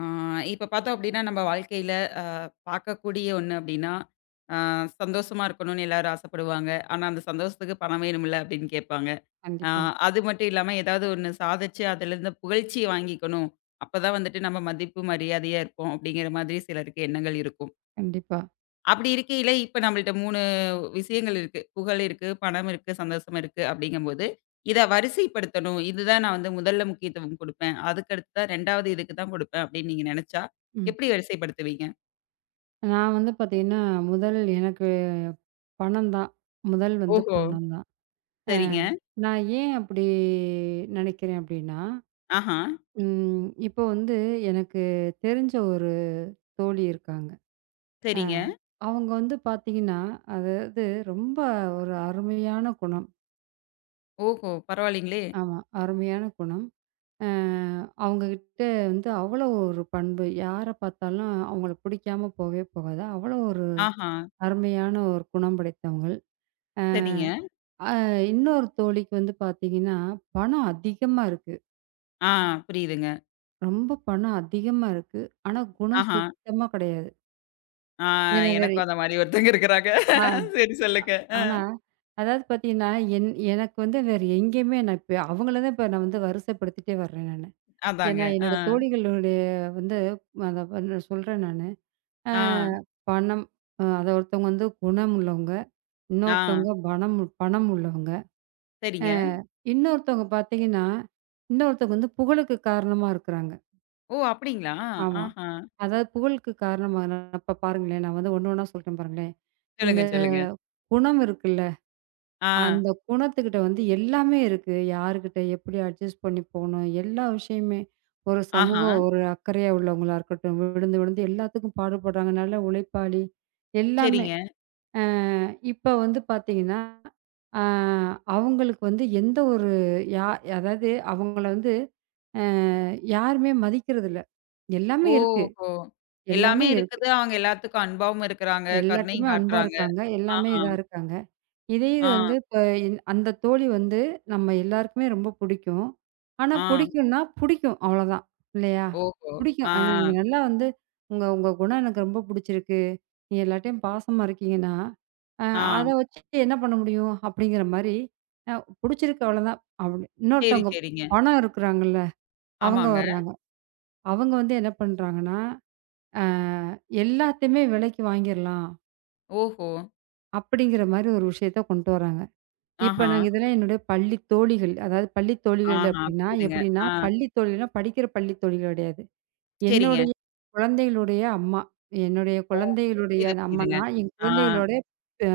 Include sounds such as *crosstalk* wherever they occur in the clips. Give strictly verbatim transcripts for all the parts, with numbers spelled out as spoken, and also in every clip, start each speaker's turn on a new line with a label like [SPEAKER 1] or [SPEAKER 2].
[SPEAKER 1] ஆ, இப்ப பார்த்தோம் அப்படின்னா, நம்ம வாழ்க்கையில அ பார்க்கக்கூடிய ஒண்ணு அப்படின்னா, அ சந்தோஷமா இருக்கணும்னு எல்லாரும் ஆசைப்படுவாங்க. ஆனா, அந்த சந்தோஷத்துக்கு பணம் வேணும்ல அப்படின்னு கேட்பாங்க. அ
[SPEAKER 2] கண்டிப்பா,
[SPEAKER 1] அது மட்டும் இல்லாம ஏதாவது ஒண்ணு சாதிச்சு அதிலிருந்து புகழ்ச்சி வாங்கிக்கணும். அப்பதான் வந்துட்டு நம்ம மதிப்பு, மரியாதையா இருப்போம் அப்படிங்கிற மாதிரி சிலருக்கு எண்ணங்கள் இருக்கும்.
[SPEAKER 2] கண்டிப்பா.
[SPEAKER 1] அப்படி இருக்கையில, இப்ப நம்மள்ட்ட மூணு விஷயங்கள் இருக்கு. புகழ் இருக்கு, பணம் இருக்கு, சந்தோஷம் இருக்கு அப்படிங்கம்போது, இத வரிசைப்படுத்தணும். இதுதான் நான் வந்து முதல்ல முக்கியத்துவம் குடுப்பேன். அதுக்கு அடுத்து தான் இரண்டாவது இதுக்கு தான் குடுப்பேன் அப்படின்னு நீங்க நெனச்சா,
[SPEAKER 2] ம்.
[SPEAKER 1] எப்படி வரிசைப்படுத்துவீங்க?
[SPEAKER 2] நான் வந்து பார்த்தீங்கன்னா, முதல் எனக்கு பணம் தான். முதல் வந்து
[SPEAKER 1] ஓஹோ!
[SPEAKER 2] பணம் தான். அ
[SPEAKER 1] சரிங்க.
[SPEAKER 2] நான் ஏன் அப்படி நினைக்கிறேன் அப்படின்னா,
[SPEAKER 1] ஆஹா.
[SPEAKER 2] ம் இப்போ வந்து எனக்கு தெரிஞ்ச ஒரு தோழி இருக்காங்க. அ
[SPEAKER 1] சரிங்க.
[SPEAKER 2] அவங்க வந்து பார்த்தீங்கன்னா, அதாவது ரொம்ப ஒரு அருமையான குணம்.
[SPEAKER 1] ஓஹோ! பரவாயில்லைங்களே!
[SPEAKER 2] ஆமா, அருமையான குணம். அ அவங்ககிட்ட வந்து அவ்வளோ ஒரு பண்பு. யார பார்த்தாலும் அவங்கள பிடிக்காம போகவே போகாது. அவ்வளோ ஒரு
[SPEAKER 1] ஆஹா.
[SPEAKER 2] அருமையான ஒரு குணம் படைத்தவங்க.
[SPEAKER 1] சரிங்க.
[SPEAKER 2] அ இன்னொரு தோழிக்கு வந்து பார்த்தீங்கன்னா, பணம் அதிகமா இருக்கு.
[SPEAKER 1] ஆ, புரியுதுங்க.
[SPEAKER 2] ரொம்ப பணம் அதிகமா இருக்கு. ஆனா குணம்
[SPEAKER 1] ஆஹா.
[SPEAKER 2] சுத்தமா கிடையாது.
[SPEAKER 1] ஆ,
[SPEAKER 2] இதுல வேற.
[SPEAKER 1] எனக்கும் அந்த மாரி ஒருத்தங்க இருக்கிறாங்க.
[SPEAKER 2] ஆ
[SPEAKER 1] சரி சொல்லுங்க. அ
[SPEAKER 2] ஆனா அதாவது பார்த்தீங்கன்னா, என் எனக்கு வந்து வேற எங்கேயுமே நான் இப்ப அவங்கள தான் இப்ப நான் வந்து வரிசைப்படுத்திட்டே வர்றேன் நானு.
[SPEAKER 1] அதாங்க.
[SPEAKER 2] ஏன்னா
[SPEAKER 1] ஆ.
[SPEAKER 2] என்னோட தோழிகளுடைய வந்து அத வந்து சொல்றேன் நானு. அ
[SPEAKER 1] ஆ.
[SPEAKER 2] பணம். அ அத ஒருத்தவங்க வந்து குணம் உள்ளவங்க.
[SPEAKER 1] ஆ.
[SPEAKER 2] இன்னொருத்தவங்க பணம் உ- பணம் உள்ளவங்க. அ
[SPEAKER 1] சரிங்க.
[SPEAKER 2] இன்னொருத்தவங்க பார்த்தீங்கன்னா, இன்னொருத்தவங்க வந்து புகழுக்கு காரணமா இருக்கிறாங்க.
[SPEAKER 1] ஓ! அப்படிங்களா?
[SPEAKER 2] ஆமா.
[SPEAKER 1] ஆஹா.
[SPEAKER 2] அதாவது புகழுக்கு காரணமான, இப்ப பாருங்களேன், நான் வந்து ஒண்ணு ஒண்ணா சொல்றேன் பாருங்களேன். இந்த
[SPEAKER 1] சொல்லுங்க, சொல்லுங்க.
[SPEAKER 2] குணம் இருக்குல்ல,
[SPEAKER 1] ஆ.
[SPEAKER 2] அந்த குணத்துக்கிட்ட வந்து எல்லாமே இருக்கு. யாருக்கிட்ட எப்படி அட்ஜஸ்ட் பண்ணி போணும், எல்லா விஷயமே. ஒரு சமூக
[SPEAKER 1] ஆஹா.
[SPEAKER 2] ஒரு அக்கறையா உள்ளவங்களா இருக்கட்டும், விழுந்து விழுந்து எல்லாத்துக்கும் பாடுபடுறாங்க. நல்ல உழைப்பாளி, எல்லாமே.
[SPEAKER 1] சரிங்க.
[SPEAKER 2] அ இப்ப வந்து பார்த்தீங்கன்னா, அ அவங்களுக்கு வந்து எந்த ஒரு, யா அதாவது அவங்கள வந்து அ யாருமே மதிக்கிறதில்ல. எல்லாமே இருக்கு,
[SPEAKER 1] ஓஹோ! எல்லாமே
[SPEAKER 2] எல்லாமே இருக்கு.
[SPEAKER 1] இருக்குது. அவங்க எல்லாத்துக்கும் அன்பாவும் இருக்கிறாங்க.
[SPEAKER 2] எல்லார்ட்டயுமே
[SPEAKER 1] கருணையும்
[SPEAKER 2] அன்பா
[SPEAKER 1] காட்டுறாங்க.
[SPEAKER 2] இருக்காங்க. எல்லாமே
[SPEAKER 1] ஆஹா.
[SPEAKER 2] இதா இருக்காங்க. இதே இது
[SPEAKER 1] ஆ,
[SPEAKER 2] வந்து இப்ப என் அந்த தோழி வந்து நம்ம எல்லாருக்குமே ரொம்ப புடிக்கும். ஆனா
[SPEAKER 1] ஆ.
[SPEAKER 2] புடிக்கும்னா, புடிக்கும் அவ்வளோதான். இல்லையா?
[SPEAKER 1] ஓஹோ!
[SPEAKER 2] புடிக்கும்.
[SPEAKER 1] ஆ,
[SPEAKER 2] ஆனா நீங்க நல்லா வந்து உங்க உங்க குணம் எனக்கு ரொம்ப புடிச்சிருக்கு. நீங்க எல்லார்ட்டயும் பாசமா இருக்கீங்கன்னா, அ
[SPEAKER 1] ஆ.
[SPEAKER 2] அத வச்சுட்டு என்ன பண்ண முடியும்? அப்படிங்கிற மாரி அ புடிச்சிருக்கு அவ்வளோதான். அப்படி
[SPEAKER 1] சரி,
[SPEAKER 2] இன்னொருத்தவங்க
[SPEAKER 1] சரிங்க.
[SPEAKER 2] பணம் இருக்கிறாங்கல்ல, அவங்க
[SPEAKER 1] ஆமாங்க.
[SPEAKER 2] வர்றாங்க. அவங்க வந்து என்ன பண்றாங்கன்னா, அ எல்லாத்தையுமே விலைக்கு வாங்கிரலாம்.
[SPEAKER 1] ஓஹோ!
[SPEAKER 2] அப்படிங்கிற மாரி ஒரு விஷயத்த கொண்டு வராங்க. இப்ப
[SPEAKER 1] ஆஹா.
[SPEAKER 2] நாங்க இதெல்லாம் என்னுடைய பள்ளி தோழிகள். அதாவது பள்ளி தோழிகள்
[SPEAKER 1] ஆஹா.
[SPEAKER 2] அப்படின்னா,
[SPEAKER 1] புரியுதுங்க.
[SPEAKER 2] எப்படின்னா
[SPEAKER 1] ஆ.
[SPEAKER 2] பள்ளி தோழிகள்னா படிக்கிற பள்ளி தோழிகள் கிடையாது.
[SPEAKER 1] சரிங்க.
[SPEAKER 2] என்னுடைய குழந்தைகளுடைய அம்மா. என்னுடைய
[SPEAKER 1] ஓ!
[SPEAKER 2] குழந்தைகளுடைய
[SPEAKER 1] புரியுது, புரியுதுங்க.
[SPEAKER 2] அம்மான்னா, என்
[SPEAKER 1] ஆ,
[SPEAKER 2] குழந்தைகளோட அ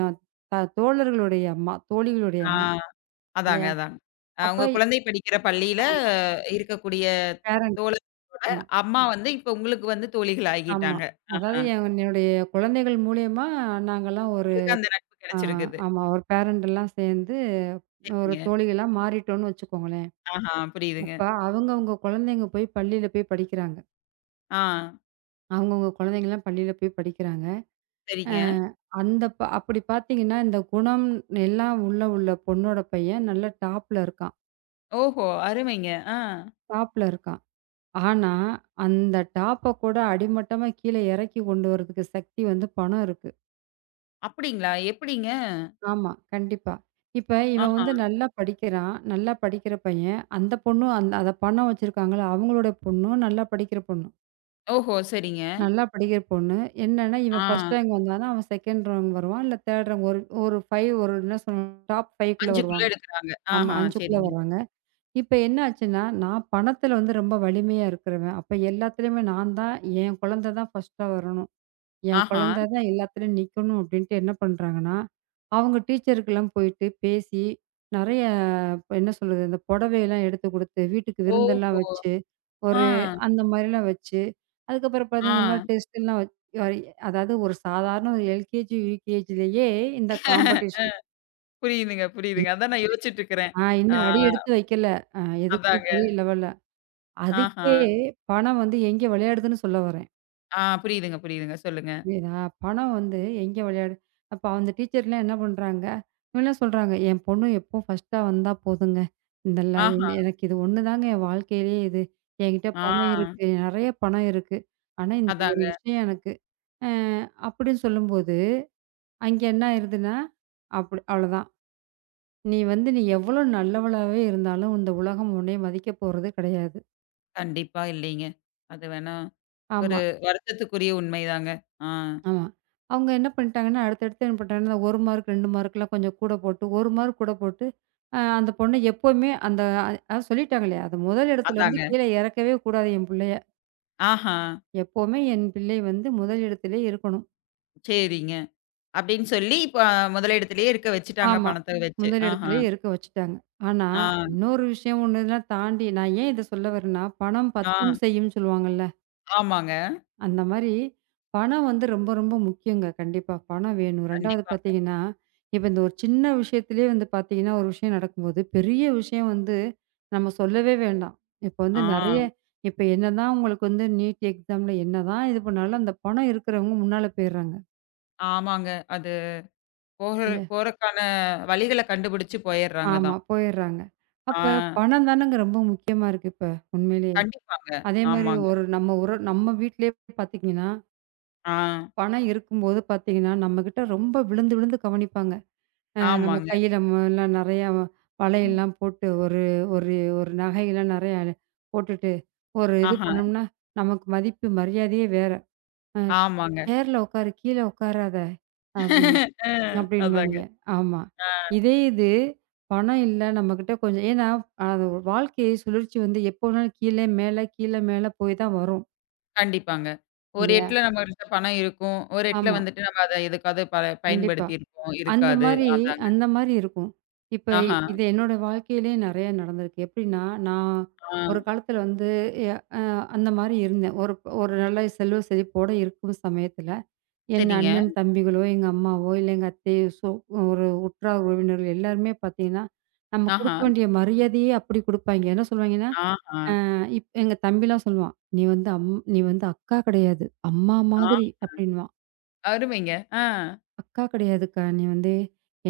[SPEAKER 2] த தோழர்களுடைய அம்மா. தோழிகளுடைய
[SPEAKER 1] ஆ.
[SPEAKER 2] அம்மா.
[SPEAKER 1] அதாங்க,
[SPEAKER 2] இல்லையா?
[SPEAKER 1] அதாங்க. அ
[SPEAKER 2] அப்ப
[SPEAKER 1] உங்க குழந்தை படிக்கிற பள்ளியில
[SPEAKER 2] ஆமா.
[SPEAKER 1] அஹ், இருக்கக்கூடிய
[SPEAKER 2] பேரண்ட்.
[SPEAKER 1] தோழர்களோட
[SPEAKER 2] ஆமா,
[SPEAKER 1] அம்மா வந்து இப்ப உங்களுக்கு வந்து தோழிகள்
[SPEAKER 2] ஆமா.
[SPEAKER 1] ஆகிட்டாங்க.
[SPEAKER 2] அதாவது
[SPEAKER 1] ஆஹா.
[SPEAKER 2] என்- என்னுடைய குழந்தைகள் மூலியமா நாங்கலாம் ஒரு
[SPEAKER 1] உங்களுக்கு அந்த நட்பு
[SPEAKER 2] ஆ
[SPEAKER 1] கிடைச்சிருக்குது.
[SPEAKER 2] ஆமா. ஒரு பேரண்ட் எல்லாம் சேர்ந்து ஒரு
[SPEAKER 1] சரிங்க.
[SPEAKER 2] தோழிகளா மாறிட்டோம்னு வச்சுக்கோங்களேன்.
[SPEAKER 1] ஆஹா, புரியுதுங்க.
[SPEAKER 2] இப்ப அவங்கவங்க குழந்தைங்க போய் பள்ளியில போய் படிக்கிறாங்க.
[SPEAKER 1] ஆ,
[SPEAKER 2] அவங்கவங்க குழந்தைங்கலாம் பள்ளியில போய் படிக்கிறாங்க. அ
[SPEAKER 1] சரிங்க.
[SPEAKER 2] அந்த ப அப்படி பார்த்தீங்கன்னா, இந்த குணம் எல்லாம் உள்ள உள்ள பொண்ணோட பையன் நல்ல டாப்ல இருக்கான்.
[SPEAKER 1] ஓஹோ! அருமைங்க. ஆ.
[SPEAKER 2] டாப்ல இருக்கான். ஆனா, அந்த டாப்ப கூட அடிமட்டமா கீழ இறக்கி கொண்டு வரதுக்கு சக்தி வந்து பணம் இருக்கு.
[SPEAKER 1] அப்படிங்களா? எப்படிங்க?
[SPEAKER 2] ஆமா, கண்டிப்பா. இப்ப இவன்
[SPEAKER 1] ஆஹா.
[SPEAKER 2] வந்து நல்லா படிக்கிறான். நல்லா படிக்கிற பையன். அந்த பொண்ணும் அந்த அத பணம் வச்சிருக்காங்கல்ல, அவங்களுடைய பொண்ணும் நல்லா படிக்கிற பொண்ணு.
[SPEAKER 1] ஓஹோ! சரிங்க.
[SPEAKER 2] நல்லா படிக்கிற பொண்ணு. என்னன்னா, இவன்
[SPEAKER 1] ஆ.
[SPEAKER 2] ஃபர்ஸ்ட் ரேங்க் வந்தான்னா, அவன் செகண்ட் ரேங்க் வருவான். இல்ல தேர்ட் ரேங்க் ஒரு ஒரு ஐந்து, ஒரு என்ன சொல்லணும், டாப் ஐந்துக்குள்ள
[SPEAKER 1] அஞ்சுக்குள்ள
[SPEAKER 2] வருவாங்க.
[SPEAKER 1] எடுக்குறாங்க.
[SPEAKER 2] ஆமா,
[SPEAKER 1] ஆஹா,
[SPEAKER 2] ஐந்துக்குள்ள
[SPEAKER 1] சரிங்க.
[SPEAKER 2] வர்றாங்க. இப்ப என்ன ஆச்சுன்னா, நான் பணத்துல வந்து ரொம்ப வலிமையா இருக்கிறவன். அப்ப எல்லாத்துலயுமே நான் தான் என் குழந்தை தான் ஃபர்ஸ்ட்டா வரணும். என்
[SPEAKER 1] ஆஹா.
[SPEAKER 2] குழந்தை தான் எல்லாத்துலயும் நிக்கணும் அப்படின்ட்டு என்ன பண்றாங்கன்னா, அவங்க டீச்சருக்கெல்லாம் போயிட்டு பேசி, நெறைய என்ன சொல்றது, இந்த புடவையெல்லாம் எடுத்து குடுத்து, வீட்டுக்கு விருந்தெல்லாம்
[SPEAKER 1] ஓஹோ!
[SPEAKER 2] வச்சு,
[SPEAKER 1] ஆ,
[SPEAKER 2] ஒரு அந்த மாரிலாம் வச்சு, அதுக்கப்புறம் பார்த்தா இந்த மாரி
[SPEAKER 1] ஆ.
[SPEAKER 2] டெஸ்ட்லாம் வச் அ அதாவது ஒரு சாதாரண ஒரு எல்கேஜி, யுகேஜிலேயே இந்த காம்படிஷன்.
[SPEAKER 1] புரியுதுங்க, புரியுதுங்க. அதான் நான் யோசிச்சுட்டு இருக்கிறேன்.
[SPEAKER 2] ஆ
[SPEAKER 1] ஆ,
[SPEAKER 2] இன்னும் அடி எடுத்து வைக்கல. அ எதுக்குமே
[SPEAKER 1] அதாங்க.
[SPEAKER 2] பெரிய லெவல்ல.
[SPEAKER 1] ஆஹா.
[SPEAKER 2] அதுக்கே பணம் வந்து எங்கே விளையாடுதுன்னு சொல்ல வரேன்.
[SPEAKER 1] ஆ, புரியுதுங்க, புரியுதுங்க. சொல்லுங்க.
[SPEAKER 2] புரியுதா? பணம் வந்து எங்கே விளையாடு அப்ப அந்த டீச்சர்லாம் என்ன பண்றாங்க, இவங்கலாம் சொல்றாங்க, "என் பொண்ணு எப்பவும் ஃபர்ஸ்ட்டா வந்தா போதுங்க. இந்த லை
[SPEAKER 1] ஆஹா.
[SPEAKER 2] இந்த- எனக்கு இது ஒண்ணு தாங்க என் வாழ்க்கையிலேயே இது. என்கிட்ட பணம்
[SPEAKER 1] ஆ,
[SPEAKER 2] இருக்கு. நெறைய பணம் இருக்கு. ஆனா இந்த ஒரு
[SPEAKER 1] அதாங்க.
[SPEAKER 2] விஷயம் எனக்கு." அ அப்படின்னு சொல்லும்போது அங்கே என்ன ஆயிருதுன்னா, அப்படி அவ்வளோதான். நீ வந்து நீ எவ்வளோ நல்லவளாவே இருந்தாலும், இந்த உலகம் உன்னைய மதிக்க போறது கிடையாது.
[SPEAKER 1] கண்டிப்பா இல்லைங்க. அது வேணா
[SPEAKER 2] ஆமா,
[SPEAKER 1] ஒரு வருத்தத்துக்குரிய உண்மைதாங்க. ஆ,
[SPEAKER 2] ஆமா. அவங்க என்ன பண்ணிட்டாங்கன்னா, அடுத்தடுத்து என்ன பண்ணிட்டாங்கன்னா, ஒரு மார்க், ரெண்டு மார்க்லாம் கொஞ்சம் கூட போட்டு, ஒரு மார்க் கூட போட்டு, அ அந்த பொண்ணு எப்பவுமே அந்த, அ அ- சொல்லிட்டாங்களே, அது முதல் இடத்துலருந்து
[SPEAKER 1] அதாங்க.
[SPEAKER 2] கீழ இறக்கவே கூடாது என் பிள்ளைய.
[SPEAKER 1] ஆஹா,
[SPEAKER 2] எப்பவுமே என் பிள்ளை வந்து முதல் இடத்திலே இருக்கணும்.
[SPEAKER 1] சரிங்க. அப்படின்னு சொல்லி, இப்ப முதலிடத்திலேயே இருக்க வச்சுட்டாங்க
[SPEAKER 2] ஆமா.
[SPEAKER 1] பணத்த ம். வச்சு.
[SPEAKER 2] முதல்
[SPEAKER 1] ஆஹா.
[SPEAKER 2] இடத்திலே இருக்க வச்சுட்டாங்க. ஆனா,
[SPEAKER 1] ஆ,
[SPEAKER 2] இன்னொரு விஷயம் ஒண்ணு இதெல்லாம் தாண்டி நான் ஏன் இத சொல்ல வரேன்னா, பணம் பத்தும்
[SPEAKER 1] ஆ.
[SPEAKER 2] செய்யும்ன்னு சொல்லுவாங்கல்ல.
[SPEAKER 1] ஆமாங்க.
[SPEAKER 2] அந்த மாரி பணம் வந்து ரொம்ப, ரொம்ப முக்கியங்க. கண்டிப்பா. பணம் வேணும். இரண்டாவது
[SPEAKER 1] கண்டிப்பா.
[SPEAKER 2] பார்த்தீங்கன்னா, இப்ப இந்த ஒரு சின்ன விஷயத்திலேயே வந்து பார்த்தீங்கன்னா, ஒரு விஷயம் நடக்கும்போது, பெரிய விஷயம் வந்து நம்ம சொல்லவே வேண்டாம். இப்ப
[SPEAKER 1] ஆ.
[SPEAKER 2] வந்து நெறைய இப்ப என்னதான் உங்களுக்கு வந்து நீட் எக்ஸாம்ல என்னதான் இது பண்ணாலும், அந்த பணம் இருக்கிறவங்க முன்னால போயிர்றாங்க.
[SPEAKER 1] ஆமாங்க. அது போக
[SPEAKER 2] இல்ல.
[SPEAKER 1] போறக்கான வழிகள கண்டுபிடிச்சு போயர்றாங்க
[SPEAKER 2] ஆமா,
[SPEAKER 1] தான்.
[SPEAKER 2] போயிர்றாங்க.
[SPEAKER 1] ஆ.
[SPEAKER 2] அப்ப பணம் தானங்க ரொம்ப முக்கியமா இருக்கு இப்ப, உண்மையிலேயே.
[SPEAKER 1] கண்டிப்பாங்க.
[SPEAKER 2] அதே மாரி
[SPEAKER 1] ஆமாங்க.
[SPEAKER 2] ஒரு நம்ம ஒரு நம்ம வீட்லயே பார்த்தீங்கன்னா,
[SPEAKER 1] ஆ.
[SPEAKER 2] பணம் இருக்கும்போது பார்த்தீங்கன்னா, நம்மகிட்ட ரொம்ப விழுந்து, விழுந்து கவனிப்பாங்க. அ நம்ம
[SPEAKER 1] ஆமாங்க.
[SPEAKER 2] கைய நம்மலாம் நெறையா
[SPEAKER 1] ம்.
[SPEAKER 2] வளையல்லாம் போட்டு ஒரு ஒரு ஒரு நகையெல்லாம் நெறையா போட்டுட்டு, ஒரு இது
[SPEAKER 1] ஆஹா.
[SPEAKER 2] பண்ணோம்னா, நமக்கு மதிப்பு மரியாதையே வேற. அ
[SPEAKER 1] ஆமாங்க.
[SPEAKER 2] சேர்ல உட்காரு, கீழ உட்காராத அப்படின்னு
[SPEAKER 1] அ அதாங்க.
[SPEAKER 2] அப்படின்பாய்ங்க. ஆமா.
[SPEAKER 1] ஆ.
[SPEAKER 2] இதே இது பணம் இல்ல நம்மகிட்ட கொஞ்சம் ஏன்னா, அது வாழ்க்கை சுழற்சி வந்து எப்போ வேணாலும் கீழ, மேல, கீழ, மேல போய் தான் வரும்.
[SPEAKER 1] கண்டிப்பாங்க. ஒரு
[SPEAKER 2] இல்லையா?
[SPEAKER 1] எட்ல நம்மகிட்ட பணம் இருக்கும். ஒரு எட்ல
[SPEAKER 2] ஆமா.
[SPEAKER 1] வந்துட்டு நம்ம அத எதுக்காவது ப
[SPEAKER 2] கண்டிப்பா.
[SPEAKER 1] பயன்படுத்தியிருப்போம்.
[SPEAKER 2] அந்த
[SPEAKER 1] இருக்காது.
[SPEAKER 2] மாரி
[SPEAKER 1] அதாங்க.
[SPEAKER 2] அந்த மாரி இருக்கும். இப்ப
[SPEAKER 1] ஆஹா.
[SPEAKER 2] இது என்னோட வாழ்க்கையிலயே நெறைய நடந்திருக்கு. எப்டின்னா, நான்
[SPEAKER 1] ஆ.
[SPEAKER 2] ஒரு காலத்துல வந்து எ அ அந்த மாரி இருந்தேன். ஒரு ஒரு நல்ல செல்வ செழிப்போட இருக்கும் சமயத்துல, என்
[SPEAKER 1] சரிங்க.
[SPEAKER 2] அண்ணன், தம்பிகளோ, எங்க அம்மாவோ, இல்ல எங்க அத்தையோ, சோ ஒரு உற்றார் உறவினர்கள் எல்லாருமே பாத்தீங்கன்னா, நம்ம
[SPEAKER 1] ஆஹா.
[SPEAKER 2] குடுக்க வேண்டிய மரியாதையே அப்டி குடுப்பாய்ங்க. என்ன சொல்லுவாங்கன்னா,
[SPEAKER 1] ஆஹா.
[SPEAKER 2] அ இப் எங்க தம்பிலாம் சொல்லுவான். "நீ வந்து அம் நீ வந்து அக்கா கெடையாது. அம்மா
[SPEAKER 1] ஆ.
[SPEAKER 2] மாதிரி," அப்டின்னுவான்.
[SPEAKER 1] அருமைங்க. ஆ.
[SPEAKER 2] அக்கா கிடையாதுக்கா. நீ வந்து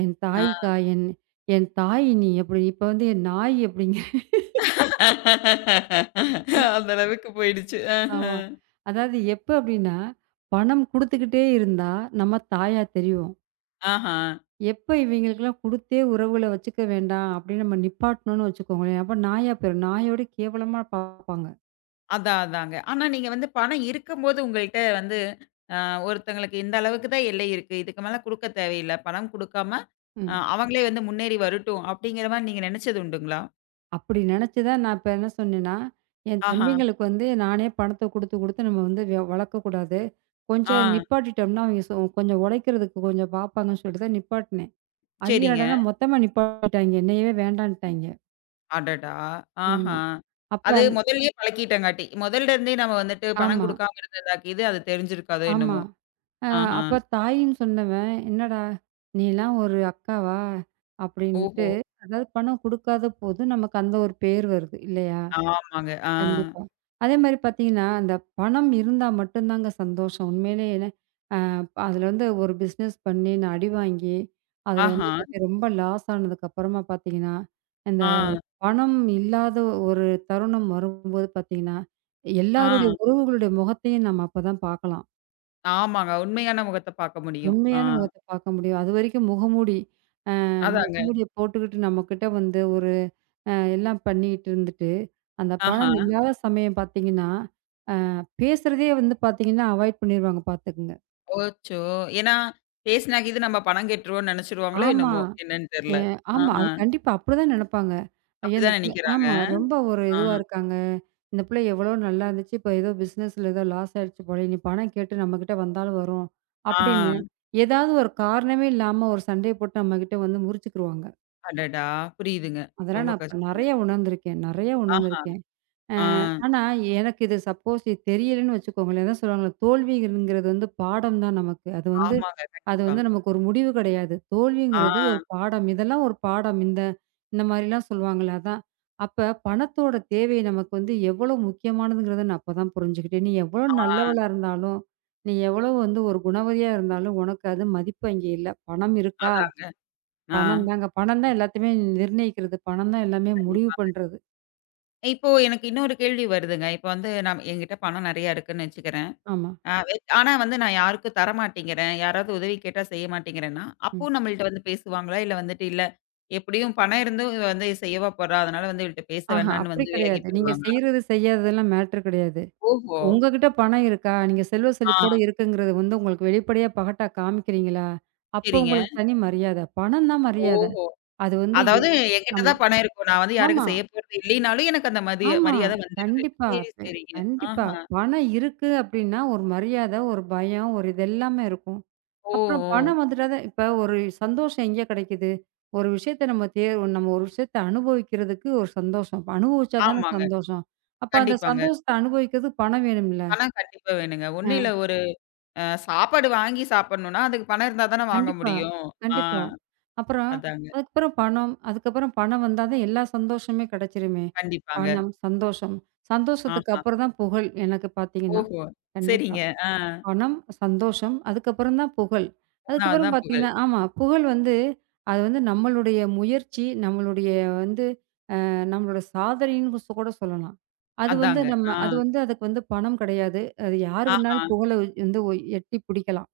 [SPEAKER 2] என்
[SPEAKER 1] ஆ.
[SPEAKER 2] தாய்க்கா. என் என் தாய் நீ அப்படி. இப்ப வந்து என் நாய் அப்படிங்க. ம்.
[SPEAKER 1] அந்த அளவுக்கு போயிடுச்சு. ஆஹ.
[SPEAKER 2] ஆமா. அதாவது எப்ப அப்படின்னா, பணம் குடுத்துக்கிட்டே இருந்தா நம்ம தாயா தெரிவோம்.
[SPEAKER 1] ஆஹா.
[SPEAKER 2] எப்ப இவைங்களுக்கெல்லாம் குடுத்தே உறவுகள வச்சுக்க வேண்டாம் அப்படின்னு நம்ம நிப்பாட்டணும்னு வச்சுக்கோங்களேன், அப்ப நாயா போயிரும். நாயோட கேவலமா பார்ப்பாங்க.
[SPEAKER 1] அதான், அதாங்க. ஆனா நீங்க வந்து பணம் இருக்கும்போது உங்கள்ட்ட வந்து அ ஒருத்தங்களுக்கு இந்த அளவுக்கு தான் எல்லை இருக்கு. இதுக்கு மேல குடுக்க தேவையில்ல. பணம் குடுக்காம அ
[SPEAKER 2] ம்.
[SPEAKER 1] அவங்களே வந்து முன்னேறி வரட்டும் அப்படிங்கிற மாரி நீங்க நெனச்சது உண்டுங்களா?
[SPEAKER 2] அப்படி நினச்சு தான் நான் இப்ப என்ன சொன்னேன்னா, என்
[SPEAKER 1] ஆஹா.
[SPEAKER 2] தம்பிங்களுக்கு வந்து நானே பணத்த குடுத்து, குடுத்து நம்ம வந்து வ வளர்க்கக்கூடாது.
[SPEAKER 1] ஆ.
[SPEAKER 2] கொஞ்சம் நிப்பாட்டிட்டோம்னா, அவங்க சொ கொஞ்சம் உழைக்கிறதுக்கு கொஞ்சம் பார்ப்பாங்கன்னு சொல்லிட்டு தான் நிப்பாட்டினேன். அது
[SPEAKER 1] சரிங்க.
[SPEAKER 2] என்னடான்னா மொத்தமா நிப்பாட்டிட்டாய்ங்க. என்னையவே வேண்டான்ட்டாய்ங்க.
[SPEAKER 1] அடடா! ஆஹா.
[SPEAKER 2] ஆமா. அப்ப
[SPEAKER 1] அது
[SPEAKER 2] அந்த-.
[SPEAKER 1] முதல்லயே பழக்கிட்டங்காட்டி, முதல்ல இருந்தே நம்ம வந்துட்டு பணம்
[SPEAKER 2] ஆமா,
[SPEAKER 1] குடுக்காம இருந்ததாக்கி இது அது தெரிஞ்சிருக்காதோ
[SPEAKER 2] ஆமா.
[SPEAKER 1] என்னமோ?
[SPEAKER 2] அ
[SPEAKER 1] ஆஹா.
[SPEAKER 2] அப்ப தாயின்னு சொன்னவன், "என்னடா! நீலாம் ஒரு அக்காவா?"
[SPEAKER 1] ஓஹோ!
[SPEAKER 2] அப்படின்ட்டு, அதாவது பணம் குடுக்காத போது நமக்கு அந்த ஒரு பேர் வருது இல்லையா?
[SPEAKER 1] ஆமாங்க. ஆ.
[SPEAKER 2] கண்டிப்பா. அதே மாரி பார்த்தீங்கன்னா, அந்த பணம் இருந்தா மட்டும் தாங்க சந்தோஷம். உண்மையிலே என்ன அப் அதுல வந்து ஒரு பிஸ்னஸ் பண்ணி நான் அடி வாங்கி, அதுல வந்து
[SPEAKER 1] ஆஹா.
[SPEAKER 2] பார்த்தீங்க ரொம்ப லாஸ் ஆனதுக்கப்புறமா பார்த்தீங்கன்னா, இந்த
[SPEAKER 1] ஆ,
[SPEAKER 2] பணம் இல்லாத ஒரு தருணம் வரும்போது பார்த்தீங்கன்னா,
[SPEAKER 1] ஆ.
[SPEAKER 2] எல்லாருடைய உறவுகளுடைய முகத்தையும் நம்ம அப்பதான் பார்க்கலாம்.
[SPEAKER 1] ஆமாங்க. உண்மையான முகத்த பார்க்க முடியும். ஆ.
[SPEAKER 2] உண்மையான முகத்த பார்க்க முடியும். அதுவரைக்கும் முகமூடி அ
[SPEAKER 1] அதாங்க.
[SPEAKER 2] முகமூடிய போட்டுக்கிட்டு நம்மகிட்ட வந்து ஒரு அ எல்லாம் பண்ணிக்கிட்டு இருந்துட்டு, அந்த
[SPEAKER 1] ஆஹா.
[SPEAKER 2] பணம் இல்லாத சமயம் பார்த்தீங்கன்னா பேசுறதே வந்து பார்த்தீங்கன்னா, அவாய்ட் பண்ணிருவாங்க பார்த்துக்குங்க.
[SPEAKER 1] ஓச்சோ! ஏன்னா, பேசினா கீது நம்ம பணம் கட்டுருவோம்னு நெனச்சுருவாங்களோ
[SPEAKER 2] ஆமா.
[SPEAKER 1] என்னமோ! என்னன்னு
[SPEAKER 2] எ
[SPEAKER 1] தெரியல.
[SPEAKER 2] ஆமா.
[SPEAKER 1] ஆஹா.
[SPEAKER 2] அது கண்டிப்பா அப்படிதான் நெனப்பாங்க. ஐயோ! இந்த
[SPEAKER 1] அப்படிதான்
[SPEAKER 2] பிள்ள
[SPEAKER 1] நெனைக்கிறாங்க.
[SPEAKER 2] ஆமா. ரொம்ப ஒரு
[SPEAKER 1] ஆ,
[SPEAKER 2] இதுவா இருக்காங்க. இந்த பிள்ளை எவ்வளோ நல்லா இருந்துச்சு. இப்ப ஏதோ பிசினஸ்ல ஏதோ லாஸ் ஆயிடுச்சு போல. இனி பணம் கேட்டு நம்மகிட்ட வந்தாலும் வரும். அப்படின்னு
[SPEAKER 1] ஆ.
[SPEAKER 2] ஏதாவது ஒரு காரணமே இல்லாம ஒரு சண்டைய போட்டு நம்மகிட்ட வந்து முறிச்சுக்குருவாங்க.
[SPEAKER 1] அடடா! புரியுதுங்க.
[SPEAKER 2] அதெல்லாம்
[SPEAKER 1] ரொம்ப
[SPEAKER 2] நான் இப்ப
[SPEAKER 1] கஷ்டங்க.
[SPEAKER 2] நெறைய உணர்ந்திருக்கேன். நெறைய
[SPEAKER 1] ஆஹா.
[SPEAKER 2] உணர்ந்திருக்கேன்.
[SPEAKER 1] ஆ.
[SPEAKER 2] ஆனா, எனக்கு இது சப்போஸ் இது தெரியலன்னு வச்சுக்கோங்களேன், அதான் சொல்லுவாங்கல்ல, தோல்விங்கிறது வந்து பாடம் தான் நமக்கு. அது வந்து
[SPEAKER 1] ஆமாங்க.
[SPEAKER 2] அது
[SPEAKER 1] கண்டிப்பா.
[SPEAKER 2] வந்து நமக்கு ஒரு முடிவு கிடையாது.
[SPEAKER 1] ஆ,
[SPEAKER 2] தோல்விங்கிறது ஒரு பாடம். இதெல்லாம் ஒரு பாடம். இந்த இந்த மாரிலாம் சொல்லுவாங்கல்ல, அதான். அப்ப பணத்தோட தேவை நமக்கு வந்து எவ்வளோ முக்கியமானதுங்கிறத நான் அப்ப தான் புரிஞ்சுக்கிட்டேன். நீ எவ்வளோ
[SPEAKER 1] ஆ.
[SPEAKER 2] நல்லவளா இருந்தாலும், நீ எவ்வளோ வந்து ஒரு குணவதியா இருந்தாலும், உனக்கு அது மதிப்பு அங்கே இல்ல. பணம் இருக்கா?
[SPEAKER 1] அதாங்க. ஆ.
[SPEAKER 2] பணம் தாங்க. பணம் தான் எல்லாத்தையுமே நிர்ணயிக்கிறது. பணம் தான் எல்லாமே முடிவு
[SPEAKER 1] கண்டிப்பாங்க.
[SPEAKER 2] பண்றது.
[SPEAKER 1] இப்போ எனக்கு இன்னொரு கேள்வி வருதுங்க. இப்போ வந்து நம் என்கிட்ட பணம் நெறையா இருக்குன்னு வச்சுக்கிறேன்.
[SPEAKER 2] ஆமா.
[SPEAKER 1] ஆ வெட் ஆனா வந்து நான் யாருக்கும் தரமாட்டேங்கிறேன். யாராவது உதவி கேட்டா செய்ய மாட்டேங்கிறேன்னா,
[SPEAKER 2] ம்.
[SPEAKER 1] அப்போ நம்மள்ட்ட வந்து பேசுவாங்களா? இல்ல வந்துட்டு இல்ல எப்படியும் பணம் இருந்தும் இவ வந்து செய்யவா போறா? அதனால வந்து இவள்ட்ட பேச
[SPEAKER 2] ஆஹா,
[SPEAKER 1] வேண்டான்னு
[SPEAKER 2] அப்படி
[SPEAKER 1] வந்து விலகி
[SPEAKER 2] கிடையாது. நீங்க
[SPEAKER 1] போயிருவாங்களா?
[SPEAKER 2] செய்றது, செய்யாததெல்லாம் மேட்டர் கிடையாது.
[SPEAKER 1] ஓஹோ!
[SPEAKER 2] உங்ககிட்ட பணம் இருக்கா? நீங்க செல்வ செழிப்போட
[SPEAKER 1] ஆ,
[SPEAKER 2] இருக்குங்கிறது வந்து உங்களுக்கு வெளிப்படையா பகட்டா காமிக்கிறீங்களா? அப்போ
[SPEAKER 1] சரிங்க.
[SPEAKER 2] உங்களுக்கு தனி மரியாத. பணம் தான் மரியாத.
[SPEAKER 1] ஓஹோ!
[SPEAKER 2] அது வந்து எ
[SPEAKER 1] அதாவது என்கிட்ட
[SPEAKER 2] ஆமா,
[SPEAKER 1] தான் பணம் இருக்கும். நான் வந்து
[SPEAKER 2] ஆமா,
[SPEAKER 1] யாருக்கும் செய்ய போறது இல்லைனாலும் எனக்கு அந்த மதிய
[SPEAKER 2] ஆமா.
[SPEAKER 1] மரியாதை வந்துருது.
[SPEAKER 2] கண்டிப்பா,
[SPEAKER 1] சரி,
[SPEAKER 2] பெ
[SPEAKER 1] சரிங்க.
[SPEAKER 2] கண்டிப்பா.
[SPEAKER 1] ஆஹா!
[SPEAKER 2] பணம் இருக்கு அப்படின்னா ஒரு மரியாத, ஒரு பயம், ஒரு இது எல்லாமே இருக்கும்.
[SPEAKER 1] ஓ!
[SPEAKER 2] அப்புறம்
[SPEAKER 1] ஓ!
[SPEAKER 2] பணம் வந்துட்டா தான் இப்ப ஒரு சந்தோஷம் எங்கே கிடைக்குது? ஒரு விஷயத்த நம்ம தே நம்ம ஒரு விஷயத்த அனுபவிக்கிறதுக்கு ஒரு சந்தோஷம். அப்ப அனுபவிச்சா தானே
[SPEAKER 1] ஆமாங்க.
[SPEAKER 2] சந்தோஷம். அப்ப அந்த
[SPEAKER 1] கண்டிப்பாங்க.
[SPEAKER 2] சந்தோஷத்த அனுபவிக்கிறதுக்கு பணம் வேணும்ல?
[SPEAKER 1] பணம் கண்டிப்பா வேணுங்க. ஒண்ணும்
[SPEAKER 2] அ
[SPEAKER 1] இல்ல ஒரு அ சாப்பாடு வாங்கி சாப்பிடணும்னா, அதுக்கு பணம் இருந்தா தானே வாங்க
[SPEAKER 2] கண்டிப்பா,
[SPEAKER 1] முடியும். ஆ,
[SPEAKER 2] கண்டிப்பா. அப்புறம்
[SPEAKER 1] அதாங்க.
[SPEAKER 2] அதுக்கப்புறம் பணம், அதுக்கப்புறம் பணம் வந்தா தான் எல்லா சந்தோஷமே கிடைச்சிருமே!
[SPEAKER 1] கண்டிப்பாங்க.
[SPEAKER 2] பணம், சந்தோஷம். சந்தோஷத்துக்கு
[SPEAKER 1] ஆஹா!
[SPEAKER 2] அப்புறம் தான் புகழ் எனக்கு பார்த்தீங்கன்னா.
[SPEAKER 1] ஓஹோ!
[SPEAKER 2] கண்டிப்பா.
[SPEAKER 1] சரிங்க. ஆ.
[SPEAKER 2] பணம், சந்தோஷம், அதுக்கப்புறம் தான் புகழ். அதுக்கப்புறம் ஆமா.
[SPEAKER 1] போனாதான் புகழ்.
[SPEAKER 2] பார்த்தீங்கன்னா ஆமா. புகழ் வந்து அது வந்து நம்மளுடைய முயற்சி, நம்மளுடைய வந்து அ நம்மளோட சாதனைன்னு சொ கூட சொல்லலாம். அது வந்து
[SPEAKER 1] அதாங்க.
[SPEAKER 2] நம்ம
[SPEAKER 1] ஆ.
[SPEAKER 2] அது வந்து அதுக்கு வந்து பணம் கிடையாது. அது யார்
[SPEAKER 1] ஆஹா!
[SPEAKER 2] வேணாலும் புகழ வந்து ஒ எட்டி பிடிக்கலாம்.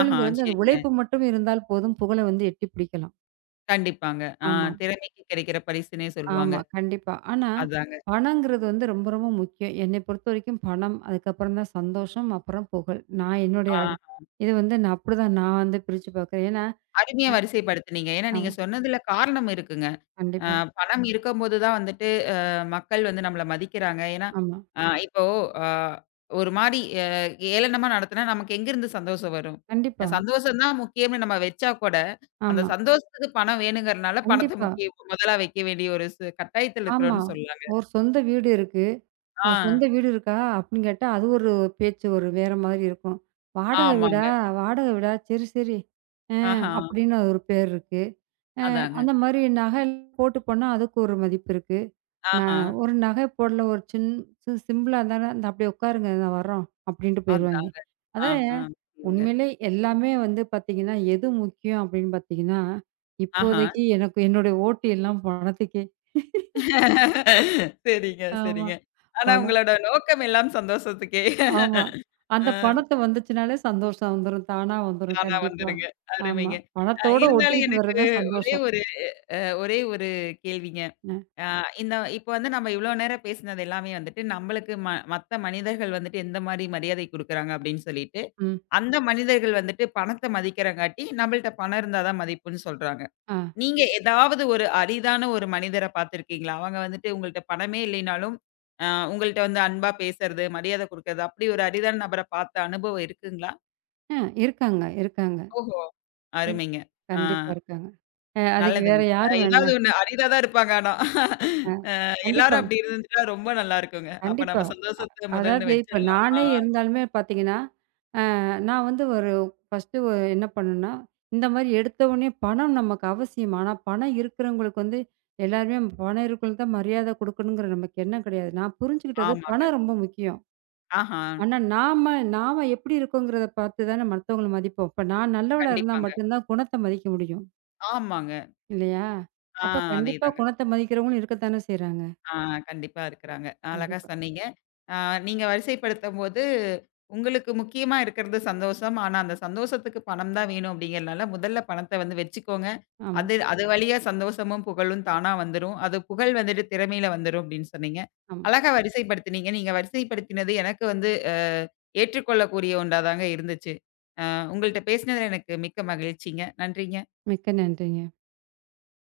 [SPEAKER 1] ஆஹா!
[SPEAKER 2] அது
[SPEAKER 1] சரிங்க.
[SPEAKER 2] உழைப்பு மட்டும் இருந்தால் போதும், புகழ வந்து எட்டி பிடிக்கலாம்.
[SPEAKER 1] கண்டிப்பாங்க. ஆ,
[SPEAKER 2] ஆமா.
[SPEAKER 1] திறமைக்கு கிடைக்கிற பரிசுன்னே சொல்லுவாங்க.
[SPEAKER 2] ஆமா, கண்டிப்பா. ஆனா,
[SPEAKER 1] அதாங்க.
[SPEAKER 2] பணங்கிறது வந்து ரொம்ப ரொம்ப முக்கியம். என்னை பொறுத்தவரைக்கும் பணம், அதுக்கப்புறம் தான் சந்தோஷம், அப்புறம் புகழ். நான் என்னுடைய
[SPEAKER 1] ஆ,
[SPEAKER 2] அடு இது வந்து நான் அப்படிதான் நான் வந்து பிரிச்சு பார்க்குறேன். ஏன்னா
[SPEAKER 1] அருமையா வரிசைப்படுத்துனீங்க. ஏன்னா, நீங்க
[SPEAKER 2] ஆமா.
[SPEAKER 1] சொன்னதுல காரணம் இருக்குங்க. அ
[SPEAKER 2] கண்டிப்பா.
[SPEAKER 1] பணம் இருக்கும்போது தான் வந்துட்டு மக்கள் வந்து நம்மள மதிக்கிறாங்க. ஏன்னா,
[SPEAKER 2] ஆமா.
[SPEAKER 1] அ இப்போ அ ஒரு மாரி அ ஏளனமா நடத்துனா நமக்கு எங்கேருந்து சந்தோஷம் வரும்?
[SPEAKER 2] கண்டிப்பா.
[SPEAKER 1] அஹ் சந்தோஷம் தான் முக்கியம்னு நம்ம வச்சா கூட, அந்த
[SPEAKER 2] ஆமா.
[SPEAKER 1] சந்தோஷத்துக்கு பணம் வேணுங்கிறனால பணத்த
[SPEAKER 2] கண்டிப்பா.
[SPEAKER 1] முக்கிய முதலா வைக்க வேண்டிய ஒரு சு கட்டாயத்துல
[SPEAKER 2] ஆமா.
[SPEAKER 1] இருக்கிறோம்னு சொல்லலாங்க.
[SPEAKER 2] ஒரு சொந்த வீடு இருக்கு. அ
[SPEAKER 1] ஆ,
[SPEAKER 2] சொந்த வீடு இருக்கா? அப்படின்னு கேட்டா, அது ஒரு பேச்சு ஒரு வேற மாதிரி இருக்கும். வாடகை வீடா?
[SPEAKER 1] ஆமாங்க.
[SPEAKER 2] வாடகை வீடா? சரி, சரி. அ
[SPEAKER 1] ஆஹா,
[SPEAKER 2] அப்படின்னு அது ஒரு பேர் இருக்கு. அ
[SPEAKER 1] அதாங்க.
[SPEAKER 2] அந்த மாரி நகை போட்டு போனா, அதுக்கு ஒரு மதிப்பு இருக்கு. நான்
[SPEAKER 1] ஆஹா,
[SPEAKER 2] ஒரு நகை போடல, ஒரு சின் சி சிம்பிளா இருந்தாலும், "இந்தா அப்படியே உட்காருங்க, நான் வர்றோம்," அப்படின்ட்டு போயிருவாய்ங்க.
[SPEAKER 1] அதாங்க.
[SPEAKER 2] அதான்.
[SPEAKER 1] ஆஹா, புரியுதுங்க.
[SPEAKER 2] உண்மையிலே எல்லாமே வந்து பார்த்தீங்கன்னா, எது முக்கியம் அப்படின்னு பார்த்தீங்கன்னா,
[SPEAKER 1] ஆஹா.
[SPEAKER 2] இப்போதைக்கு எனக்கு என்னுடைய ஓட்டு எல்லாம் பணத்துக்கே.
[SPEAKER 1] *laughs* சரிங்க,
[SPEAKER 2] ஆமா.
[SPEAKER 1] சரிங்க. ஆனா
[SPEAKER 2] பணம்.
[SPEAKER 1] உங்களோட நோக்கம் எல்லாம் சந்தோஷத்துக்கே.
[SPEAKER 2] ஆமா.
[SPEAKER 1] *laughs*
[SPEAKER 2] அந்த
[SPEAKER 1] அ.
[SPEAKER 2] பணத்த வந்துச்சுனாலே சந்தோஷம் வந்துரும். தானா வந்துரும்
[SPEAKER 1] தானா
[SPEAKER 2] கண்டிப்பா.
[SPEAKER 1] வந்துருங்க.
[SPEAKER 2] ஆமா.
[SPEAKER 1] அருமைங்க. அ
[SPEAKER 2] பணத்தோட
[SPEAKER 1] இருந்தாலும்
[SPEAKER 2] ஒட்டிக்கிட்டு வர்றது
[SPEAKER 1] எனக்கு
[SPEAKER 2] தான்
[SPEAKER 1] ஒரே
[SPEAKER 2] சந்தோஷம்.
[SPEAKER 1] ஒரு ஒரே ஒரு கேள்விங்க.
[SPEAKER 2] அ,
[SPEAKER 1] அ இந்த இப்ப வந்து நம்ம இவ்ளோ நேரம் பேசினது எல்லாமே வந்துட்டு, நம்மளுக்கு ம மத்த மனிதர்கள் வந்துட்டு எந்த மாரி மரியாதை குடுக்குறாங்க அப்படின்னு சொல்லிட்டு,
[SPEAKER 2] ம்.
[SPEAKER 1] அந்த மனிதர்கள் வந்துட்டு பணத்த மதிக்கிறங்காட்டி, நம்மள்ட்ட பணம் இருந்தா தான் மதிப்புன்னு சொல்றாங்க.
[SPEAKER 2] ஆ,
[SPEAKER 1] நீங்க ஏதாவது ஒரு அரிதான ஒரு மனிதர பார்த்துருக்கீங்களா? அவங்க வந்துட்டு உங்கள்ட்ட பணமே இல்லைனாலும், அ உங்கள்ட்ட வந்து அன்பா பேசுறது, மரியாதை குடுக்குறது, அப்படி ஒரு அரிதான நபர பார்த்த அனுபவம் இருக்குங்களா?
[SPEAKER 2] அ இருக்காங்க, இருக்காங்க.
[SPEAKER 1] ஓஹோ!
[SPEAKER 2] இருக்
[SPEAKER 1] அருமைங்க. ஆ.
[SPEAKER 2] கண்டிப்பா இருக்காங்க. அ அதுக்கு வேற
[SPEAKER 1] நல்லதுங்க. அ
[SPEAKER 2] யாரு வேண்டா?
[SPEAKER 1] ஏதாவது ஒண்ணு அரிதா தான் இருப்பாங்க ஆனா.
[SPEAKER 2] அ கண்டிப்பா,
[SPEAKER 1] எல்லாரும் அப்படி இருந்துட்டா ரொம்ப நல்லா இருக்குங்க. அப்ப
[SPEAKER 2] கண்டிப்பா.
[SPEAKER 1] நம்ம சந்தோஷத்த முதல்னு
[SPEAKER 2] அதாவது இப்ப
[SPEAKER 1] வச்சிடலாம். ஆ,
[SPEAKER 2] நானே இருந்தாலுமே பார்த்தீங்கன்னா, நான் வந்து ஒரு ஃபர்ஸ்ட்டு ஒ என்ன பண்ணேன்னா, இந்த மாரி எடுத்த உடனே பணம் நமக்கு அவசியம். ஆனா, பணம் இருக்கிறவங்களுக்கு வந்து எல்லாருமே பணம் இருக்கிறவங்களுக்கு தான் மரியாதை குடுக்கணுங்கிற நமக்கு எண்ணம் கிடையாது. நான் புரிஞ்சுக்கிட்டது
[SPEAKER 1] ஆமாங்க.
[SPEAKER 2] பணம் ரொம்ப முக்கியம்.
[SPEAKER 1] ஆஹா.
[SPEAKER 2] ஆனா, நாம நாம எப்படி இருக்கோங்கிறத பார்த்து தானே மத்தவங்கள மதிப்போம். இப்ப நான் நல்லவளா இருந்தா
[SPEAKER 1] கண்டிப்பாங்க.
[SPEAKER 2] மட்டும் தான் குணத்த மதிக்க முடியும்.
[SPEAKER 1] ஆமாங்க.
[SPEAKER 2] இல்லையா?
[SPEAKER 1] ஆ,
[SPEAKER 2] அப்ப கண்டிப்பா
[SPEAKER 1] அதேதாங்க.
[SPEAKER 2] குணத்த மதிக்கிறவங்களும் இருக்கத்தானே செய்றாங்க.
[SPEAKER 1] ஆ, கண்டிப்பா இருக்கிறாங்க. அழகா
[SPEAKER 2] கண்டிப்பா.
[SPEAKER 1] சொன்னீங்க. ஆ, நீங்க வரிசைப்படுத்தும்போது, உங்களுக்கு முக்கியமா இருக்கிறது சந்தோஷம். ஆனா, அந்த சந்தோஷத்துக்கு பணம் தான் வேணும் அப்படிங்கிறனால, முதல்ல பணத்த வந்து வச்சுக்கோங்க.
[SPEAKER 2] ஆமா,
[SPEAKER 1] அது அது வழியா சந்தோஷமும், புகழும் தானா வந்துரும். அது புகழ் வந்துட்டு திறமையில வந்துரும் அப்படின்னு சொன்னீங்க.
[SPEAKER 2] ஆமா.
[SPEAKER 1] அழகா வரிசைப்படுத்தினீங்க. நீங்க வரிசைப்படுத்தினது எனக்கு வந்து அ ஏற்றுக்கொள்ளக்கூடிய ஒன்றா தாங்க இருந்துச்சு. அ உங்கள்ட்ட பேசினதுல எனக்கு மிக்க மகிழ்ச்சிங்க. நன்றிங்க.
[SPEAKER 2] மிக்க நன்றிங்க.